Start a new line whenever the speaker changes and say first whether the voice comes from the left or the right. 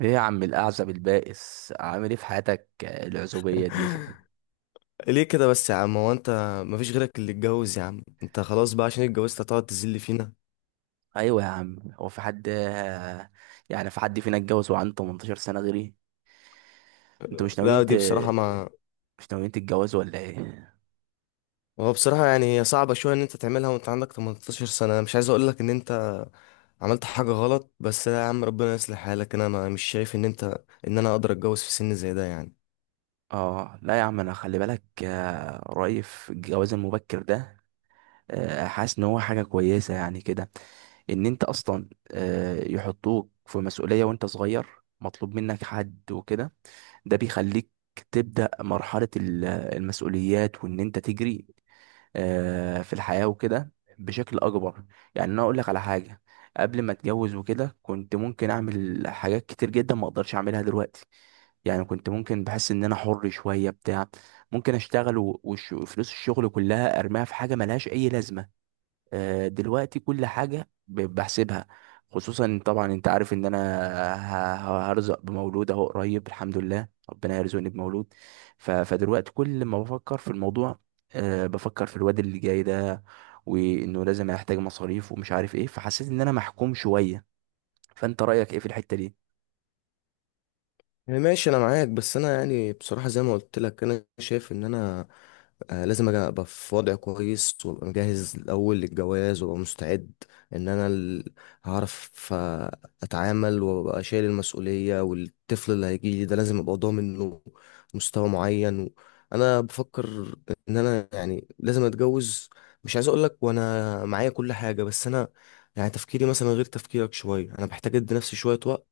right: ايه يا عم الاعزب البائس عامل ايه في حياتك، العزوبيه دي؟
left: ليه كده بس يا عم؟ هو انت مفيش غيرك اللي اتجوز يا عم؟ انت خلاص بقى، عشان اتجوزت هتقعد تذل فينا؟
right: ايوه يا عم، هو في حد، يعني في حد فينا اتجوز وعنده 18 سنه غيري؟ انتوا مش
left: لا،
right: ناويين
left: دي بصراحة ما.
right: مش ناويين تتجوزوا ولا ايه؟
left: هو بصراحة يعني هي صعبة شوية ان انت تعملها وانت عندك 18 سنة. أنا مش عايز اقول لك ان انت عملت حاجة غلط، بس لا يا عم، ربنا يصلح حالك. انا ما مش شايف ان انا اقدر اتجوز في سن زي ده يعني.
right: اه لا يا عم، انا خلي بالك، رأيي في الجواز المبكر ده، حاسس ان هو حاجه كويسه يعني كده. ان انت اصلا يحطوك في مسؤوليه وانت صغير، مطلوب منك حد وكده. ده بيخليك تبدأ مرحلة المسؤوليات وإن أنت تجري في الحياة وكده بشكل أكبر. يعني أنا أقول لك على حاجة، قبل ما أتجوز وكده كنت ممكن أعمل حاجات كتير جدا ما أقدرش أعملها دلوقتي. يعني كنت ممكن بحس إن أنا حر شوية بتاع، ممكن أشتغل وفلوس الشغل كلها أرميها في حاجة ملهاش أي لازمة. دلوقتي كل حاجة بحسبها، خصوصا طبعا انت عارف ان انا ه- هرزق بمولود اهو قريب، الحمد لله ربنا يرزقني بمولود. فدلوقتي كل ما بفكر في الموضوع، بفكر في الواد اللي جاي ده، وانه لازم هيحتاج مصاريف ومش عارف ايه، فحسيت ان انا محكوم شوية. فانت رأيك ايه في الحتة دي؟
left: يعني ماشي، انا معاك، بس انا يعني بصراحه زي ما قلت لك، انا شايف ان انا لازم ابقى في وضع كويس وابقى مجهز الاول للجواز وابقى مستعد، ان انا هعرف اتعامل، وابقى شايل المسؤوليه، والطفل اللي هيجي لي ده لازم ابقى ضامن له مستوى معين. انا بفكر ان انا يعني لازم اتجوز. مش عايز اقول لك وانا معايا كل حاجه، بس انا يعني تفكيري مثلا غير تفكيرك شويه، انا بحتاج ادي نفسي شويه وقت.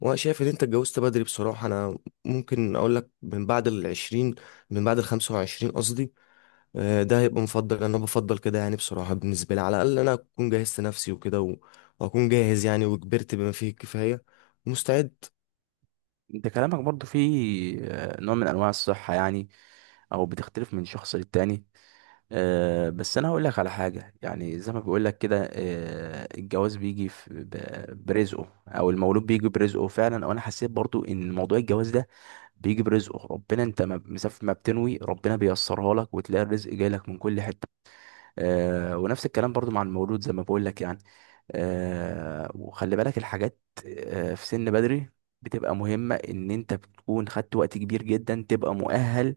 left: وانا شايف ان انت اتجوزت بدري بصراحه. انا ممكن اقول لك من بعد الـ20، من بعد الـ25 قصدي. ده هيبقى مفضل، انا بفضل كده يعني بصراحه، بالنسبه لي على الاقل، انا اكون جهزت نفسي وكده واكون جاهز يعني، وكبرت بما فيه الكفايه، مستعد.
right: انت كلامك برضو فيه نوع من انواع الصحة يعني، او بتختلف من شخص للتاني. بس انا هقول لك على حاجة، يعني زي ما بقول لك كده، الجواز بيجي برزقه، او المولود بيجي برزقه فعلا، او انا حسيت برضو ان موضوع الجواز ده بيجي برزقه. ربنا، انت ما مسافر ما بتنوي، ربنا بيسرها لك وتلاقي الرزق جاي لك من كل حتة. ونفس الكلام برضو مع المولود زي ما بقول لك يعني. آه وخلي بالك، الحاجات آه في سن بدري بتبقى مهمة، ان انت بتكون خدت وقت كبير جدا تبقى مؤهل،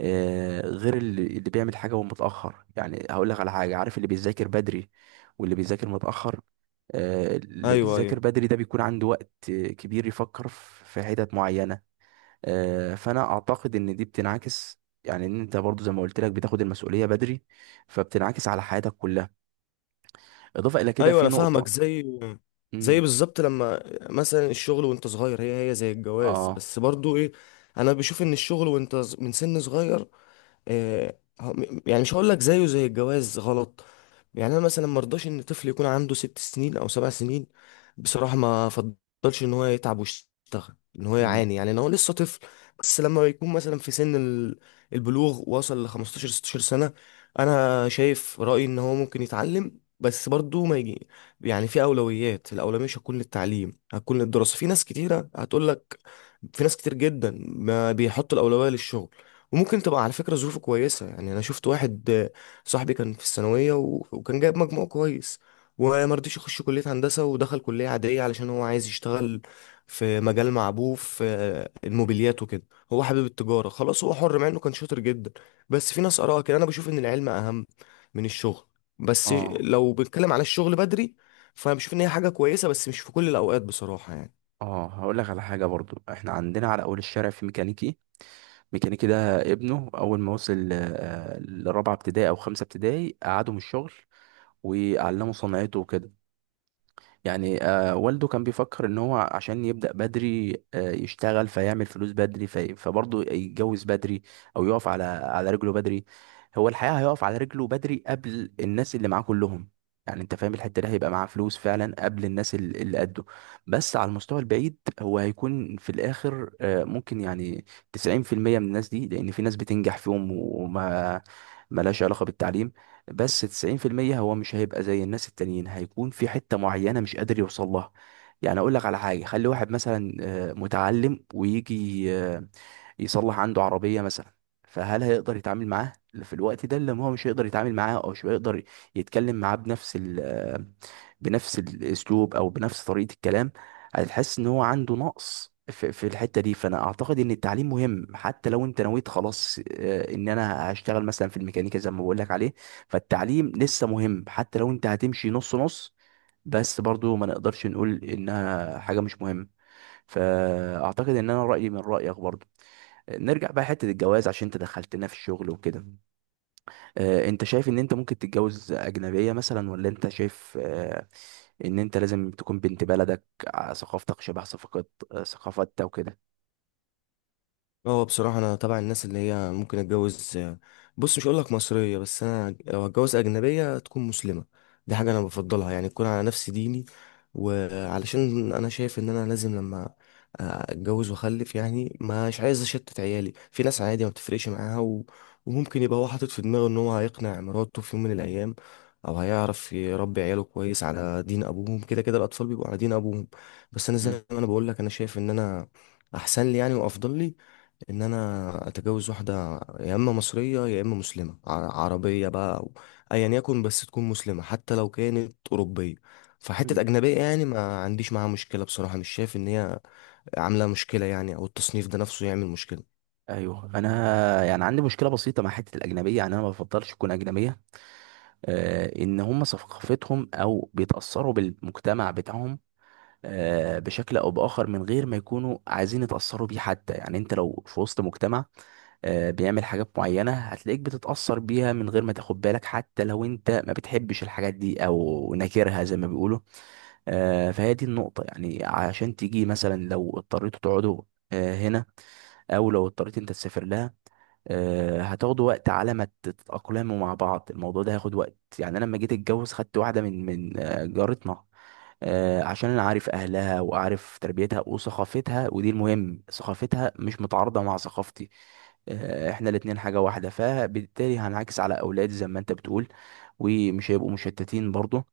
right: آه غير اللي بيعمل حاجة وهو متأخر. يعني هقول لك على حاجة، عارف اللي بيذاكر بدري واللي بيذاكر متأخر؟ آه اللي
left: ايوه،
right: بيذاكر
left: ايوه،
right: بدري ده بيكون عنده وقت كبير يفكر في حتت معينة. آه فانا اعتقد ان دي بتنعكس، يعني ان انت برضو زي ما قلت لك بتاخد المسؤولية بدري، فبتنعكس على حياتك كلها. اضافة الى كده
left: ايوه،
right: في
left: انا فاهمك.
right: نقطة.
left: زي
right: مم،
left: بالظبط، لما مثلا الشغل وانت صغير، هي زي الجواز،
right: اه
left: بس برضو ايه، انا بشوف ان الشغل وانت من سن صغير، يعني مش هقول لك زيه زي الجواز غلط. يعني انا مثلا ما ارضاش ان طفل يكون عنده 6 سنين او 7 سنين. بصراحه ما افضلش ان هو يتعب ويشتغل، ان هو
right: مم.
left: يعاني يعني لو هو لسه طفل. بس لما يكون مثلا في سن البلوغ، وصل ل 15 16 سنه، انا شايف رايي ان هو ممكن يتعلم. بس برضه ما يجي يعني في اولويات. الاولويه مش هتكون للتعليم، هتكون للدراسه. في ناس كتيره هتقول لك، في ناس كتير جدا ما بيحط الاولويه للشغل. وممكن تبقى على فكرة ظروفه كويسة. يعني أنا شفت واحد صاحبي كان في الثانوية وكان جايب مجموع كويس، ومرضيش يخش كلية هندسة، ودخل كلية عادية علشان هو عايز يشتغل في مجال مع أبوه في الموبيليات وكده. هو حابب التجارة، خلاص هو حر، مع إنه كان شاطر جدا. بس في ناس آراء كده، أنا بشوف إن العلم أهم من الشغل. بس
right: اه
left: لو بنتكلم على الشغل بدري، فأنا بشوف إن هي حاجة كويسة، بس مش في كل الأوقات بصراحة يعني.
right: اه، هقول لك على حاجه برضو. احنا عندنا على اول الشارع في ميكانيكي، ميكانيكي ده ابنه اول ما وصل لرابعه ابتدائي او خمسه ابتدائي قعده من الشغل وعلمه صنعته وكده. يعني آه والده كان بيفكر ان هو عشان يبدأ بدري آه يشتغل فيعمل فلوس بدري، في فبرضه يتجوز بدري، او يقف على على رجله بدري. هو الحقيقة هيقف على رجله بدري قبل الناس اللي معاه كلهم. يعني انت فاهم الحتة دي، هيبقى معاه فلوس فعلا قبل الناس اللي قده. بس على المستوى البعيد هو هيكون في الاخر آه ممكن يعني 90% من الناس دي، لان في ناس بتنجح فيهم وما ملهاش علاقة بالتعليم، بس 90% هو مش هيبقى زي الناس التانيين، هيكون في حتة معينة مش قادر يوصل لها. يعني اقول لك على حاجة، خلي واحد مثلا متعلم، ويجي يصلح عنده عربية مثلا، فهل هيقدر يتعامل معاه في الوقت ده؟ اللي هو مش هيقدر يتعامل معاه، او مش هيقدر يتكلم معاه بنفس ال آه، بنفس الاسلوب او بنفس طريقة الكلام. هتحس ان هو عنده نقص في الحتة دي. فانا اعتقد ان التعليم مهم، حتى لو انت نويت خلاص ان انا هشتغل مثلا في الميكانيكا زي ما بقول لك عليه، فالتعليم لسه مهم حتى لو انت هتمشي نص نص. بس برضو ما نقدرش نقول انها حاجة مش مهمة. فاعتقد ان انا رأيي من رأيك برضو. نرجع بقى حتة الجواز عشان انت دخلتنا في الشغل وكده. انت شايف ان انت ممكن تتجوز اجنبية مثلا، ولا انت شايف ان انت لازم تكون بنت بلدك، ثقافتك شبه ثقافة ثقافتها وكده؟
left: هو بصراحة أنا تبع الناس اللي هي ممكن أتجوز. بص، مش هقولك مصرية، بس أنا لو أتجوز أجنبية تكون مسلمة. دي حاجة أنا بفضلها يعني، تكون على نفس ديني. وعلشان أنا شايف إن أنا لازم لما أتجوز وأخلف يعني، مش عايز أشتت عيالي في ناس عادي ما بتفرقش معاها وممكن يبقى هو حاطط في دماغه إن هو هيقنع مراته في يوم من الأيام، أو هيعرف يربي عياله كويس على دين أبوهم. كده كده الأطفال بيبقوا على دين أبوهم. بس أنا
right: مم.
left: زي ما أنا بقولك، أنا شايف إن أنا أحسن لي يعني وأفضل لي ان انا اتجوز واحده، يا اما مصريه يا اما مسلمه عربيه بقى، او ايا يكن بس تكون مسلمه، حتى لو كانت اوروبيه.
right: مم.
left: فحته اجنبيه يعني ما عنديش معاها مشكله بصراحه، مش شايف ان هي عامله مشكله يعني، او التصنيف ده نفسه يعمل مشكله.
right: ايوه، انا يعني عندي مشكله بسيطه مع حته الاجنبيه، يعني انا ما بفضلش تكون اجنبيه. ان هم ثقافتهم او بيتاثروا بالمجتمع بتاعهم بشكل او باخر، من غير ما يكونوا عايزين يتاثروا بيه حتى. يعني انت لو في وسط مجتمع بيعمل حاجات معينه هتلاقيك بتتاثر بيها من غير ما تاخد بالك، حتى لو انت ما بتحبش الحاجات دي او ناكرها زي ما بيقولوا. فهي دي النقطه يعني. عشان تيجي مثلا لو اضطريتوا تقعدوا هنا، او لو اضطريت انت تسافر لها، هتاخدوا وقت على ما تتأقلموا مع بعض. الموضوع ده هياخد وقت يعني. انا لما جيت اتجوز خدت واحده من من جارتنا، عشان انا عارف اهلها وعارف تربيتها وثقافتها، ودي المهم ثقافتها مش متعارضه مع ثقافتي. احنا الاتنين حاجه واحده، فبالتالي هنعكس على اولادي زي ما انت بتقول، ومش هيبقوا مشتتين برضو.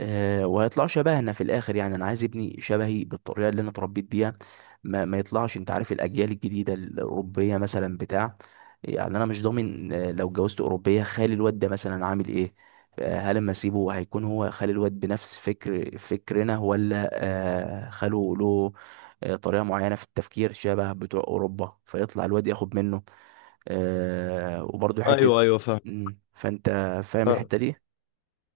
right: وهيطلعوا شبهنا في الاخر. يعني انا عايز ابني شبهي بالطريقه اللي انا اتربيت بيها، ما يطلعش، انت عارف الاجيال الجديده الاوروبيه مثلا بتاع. يعني انا مش ضامن لو اتجوزت اوروبيه خالي الواد ده مثلا عامل ايه. هل اما اسيبه هيكون هو خالي الواد بنفس فكرنا، ولا خاله له طريقه معينه في التفكير شبه بتوع اوروبا فيطلع الواد ياخد منه، وبرضه حته.
left: ايوه، ايوه، فاهم.
right: فانت فاهم الحته دي؟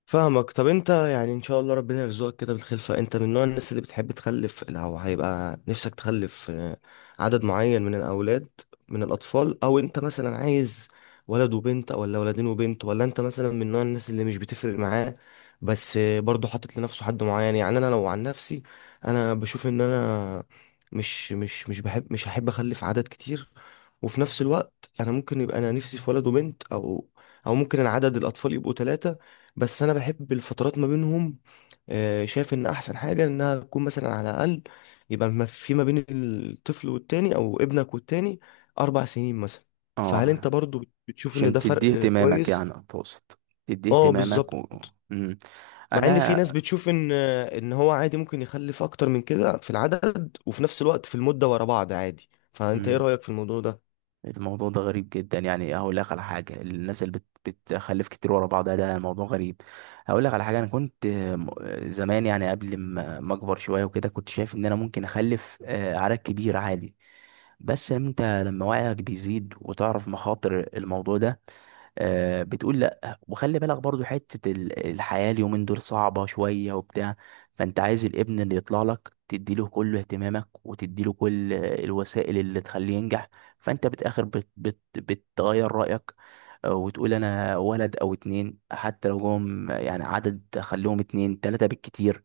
left: فاهمك. طب انت يعني ان شاء الله ربنا يرزقك كده بالخلفة، انت من نوع الناس اللي بتحب تخلف، او هيبقى نفسك تخلف عدد معين من الاولاد، من الاطفال؟ او انت مثلا عايز ولد وبنت، ولا ولدين وبنت، ولا انت مثلا من نوع الناس اللي مش بتفرق معاه، بس برضه حاطط لنفسه حد معين؟ يعني انا لو عن نفسي، انا بشوف ان انا مش هحب اخلف عدد كتير. وفي نفس الوقت، انا ممكن يبقى انا نفسي في ولد وبنت، او ممكن العدد الاطفال يبقوا ثلاثة. بس انا بحب الفترات ما بينهم، شايف ان احسن حاجه انها تكون مثلا على الاقل، يبقى ما في ما بين الطفل والتاني او ابنك والتاني 4 سنين مثلا. فهل انت
right: اه،
left: برضو بتشوف ان
right: عشان
left: ده
right: تديه
left: فرق
right: اهتمامك
left: كويس؟
right: يعني؟ أتقصد تديه
left: اه
right: اهتمامك
left: بالظبط.
right: و... مم.
left: مع ان في
right: أنا
left: ناس بتشوف ان هو عادي ممكن يخلف اكتر من كده في العدد، وفي نفس الوقت في المده ورا بعض عادي. فانت ايه
right: مم.
left: رايك في الموضوع ده؟
right: الموضوع ده غريب جدا. يعني هقول لك على حاجة، الناس اللي بتخلف كتير ورا بعضها ده موضوع غريب. هقول لك على حاجة، أنا كنت زمان، يعني قبل ما أكبر شوية وكده كنت شايف إن أنا ممكن أخلف عدد كبير عادي. بس أنت لما وعيك بيزيد وتعرف مخاطر الموضوع ده، بتقول لا. وخلي بالك برضو حتة الحياة، اليومين دول صعبة شوية وبتاع. فانت عايز الابن اللي يطلع لك تديله كل اهتمامك وتديله كل الوسائل اللي تخليه ينجح. فانت بتاخر بت بت بتغير رأيك، وتقول انا ولد او اتنين. حتى لو جم يعني عدد خليهم اتنين تلاتة بالكتير،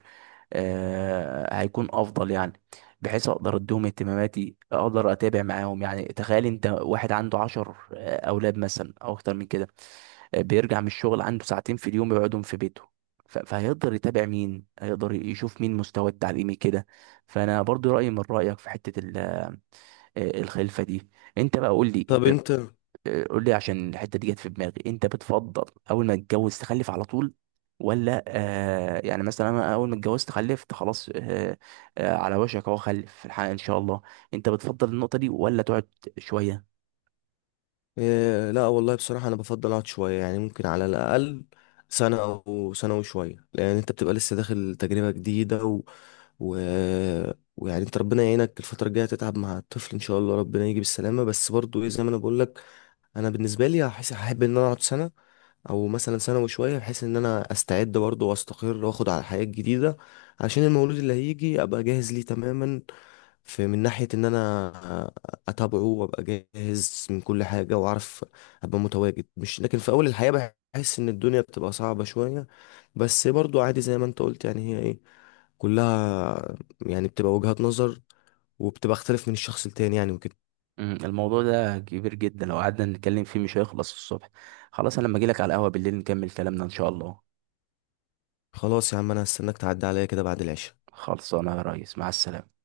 right: هيكون افضل يعني. بحيث اقدر اديهم اهتماماتي، اقدر اتابع معاهم. يعني تخيل انت واحد عنده عشر اولاد مثلا او اكتر من كده، بيرجع من الشغل عنده ساعتين في اليوم يقعدهم في بيته، فهيقدر يتابع مين؟ هيقدر يشوف مين مستواه التعليمي كده؟ فانا برضو رأيي من رأيك في حتة الخلفة دي. انت بقى قول لي،
left: طب انت.
right: قول لي عشان الحته دي جت في دماغي، انت بتفضل اول ما تتجوز تخلف على طول، ولا آه؟ يعني مثلا انا اول ما اتجوزت خلفت خلاص آه، آه على وشك اهو خلف في الحقيقه ان شاء الله. انت بتفضل النقطه دي ولا تقعد شويه؟
left: إيه، لا والله بصراحة أنا بفضل أقعد شوية يعني، ممكن على الأقل سنة أو سنة وشوية، لأن أنت بتبقى لسه داخل تجربة جديدة و... ويعني أنت ربنا يعينك الفترة الجاية تتعب مع الطفل إن شاء الله ربنا يجي بالسلامة. بس برضو إيه زي ما أنا بقولك، أنا بالنسبة لي هحب إن أنا أقعد سنة أو مثلا سنة وشوية، بحيث إن أنا أستعد برضو وأستقر وأخد على الحياة الجديدة، عشان المولود اللي هيجي أبقى جاهز ليه تماما، في من ناحية إن أنا أتابعه وأبقى جاهز من كل حاجة وأعرف أبقى متواجد. مش لكن في أول الحياة بحس إن الدنيا بتبقى صعبة شوية. بس برضو عادي زي ما أنت قلت يعني، هي إيه كلها يعني بتبقى وجهات نظر، وبتبقى اختلف من الشخص التاني يعني، وكده.
right: مم، الموضوع ده كبير جدا، لو قعدنا نتكلم فيه مش هيخلص الصبح. خلاص انا لما اجي لك على القهوه بالليل نكمل كلامنا ان شاء الله.
left: خلاص يا عم، أنا هستناك تعدي عليا كده بعد العشاء.
right: خلصانه يا ريس، مع السلامه.